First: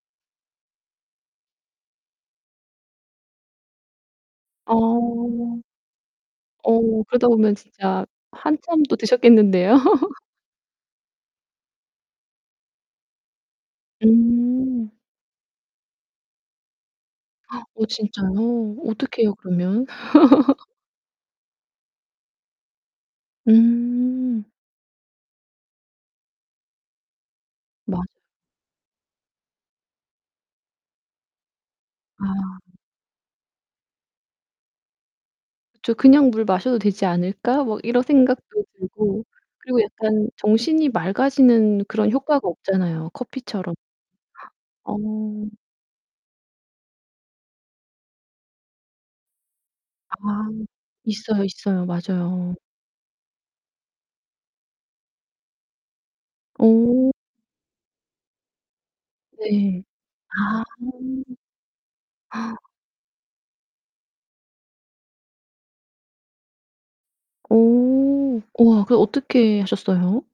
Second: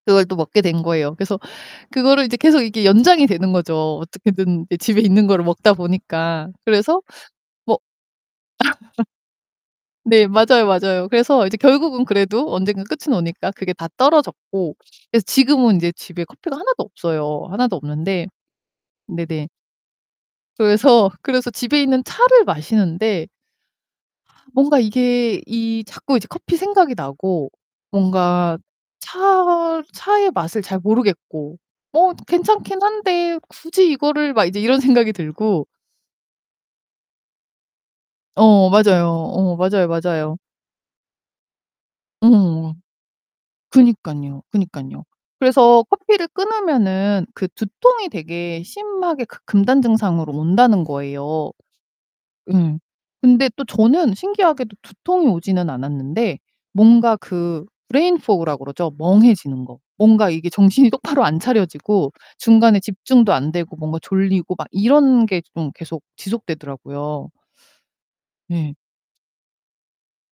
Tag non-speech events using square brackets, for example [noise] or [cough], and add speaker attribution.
Speaker 1: 그걸 또 먹게 된 거예요. 그래서 그거를 이제 계속 이렇게 연장이 되는 거죠. 어떻게든
Speaker 2: 어.
Speaker 1: 이제 집에 있는 거를 먹다 보니까. 그래서
Speaker 2: 어, 그러다 보면
Speaker 1: 뭐
Speaker 2: 진짜 한참 더 드셨겠는데요.
Speaker 1: [laughs]
Speaker 2: [laughs]
Speaker 1: 네, 맞아요, 맞아요. 그래서 이제 결국은 그래도 언젠가 끝은 오니까 그게 다 떨어졌고
Speaker 2: 음.
Speaker 1: 그래서 지금은 이제 집에 커피가 하나도 없어요.
Speaker 2: [gasps]
Speaker 1: 하나도
Speaker 2: 어
Speaker 1: 없는데
Speaker 2: 진짜요? 어떡해요
Speaker 1: 네네
Speaker 2: 그러면? [laughs]
Speaker 1: 그래서, 그래서 집에 있는 차를 마시는데 아
Speaker 2: 음.
Speaker 1: 뭔가 이게 이 자꾸 이제 커피 생각이 나고
Speaker 2: 맞아.
Speaker 1: 뭔가 차, 차의 맛을 잘 모르겠고 '뭐
Speaker 2: 아.
Speaker 1: 괜찮긴 한데 굳이 이거를' 막 이제 이런 생각이 들고
Speaker 2: '저 그냥 물 마셔도 되지 않을까?' 뭐 이런 생각도
Speaker 1: 어, 맞아요.
Speaker 2: 들고
Speaker 1: 어
Speaker 2: 그리고
Speaker 1: 맞아요,
Speaker 2: 약간
Speaker 1: 맞아요.
Speaker 2: 정신이 맑아지는 그런 효과가
Speaker 1: 음.
Speaker 2: 없잖아요 커피처럼.
Speaker 1: 그러니깐요,
Speaker 2: [gasps] 어.
Speaker 1: 그니깐요. 그래서 커피를 끊으면은 그 두통이 되게 심하게 그 금단 증상으로
Speaker 2: 아
Speaker 1: 온다는
Speaker 2: 있어요,
Speaker 1: 거예요.
Speaker 2: 있어요. 맞아요.
Speaker 1: 음. 근데 또 저는 신기하게도 두통이 오지는 않았는데
Speaker 2: 어.
Speaker 1: 뭔가 그 브레인 포그라고 그러죠? 멍해지는 거.
Speaker 2: 네.
Speaker 1: 뭔가 이게
Speaker 2: 아.
Speaker 1: 정신이 똑바로 안 차려지고
Speaker 2: [gasps]
Speaker 1: 중간에 집중도 안 되고 뭔가 졸리고 막 이런 게 좀 계속 지속되더라고요.
Speaker 2: 어
Speaker 1: 예.
Speaker 2: 우와 그럼 어떻게 하셨어요?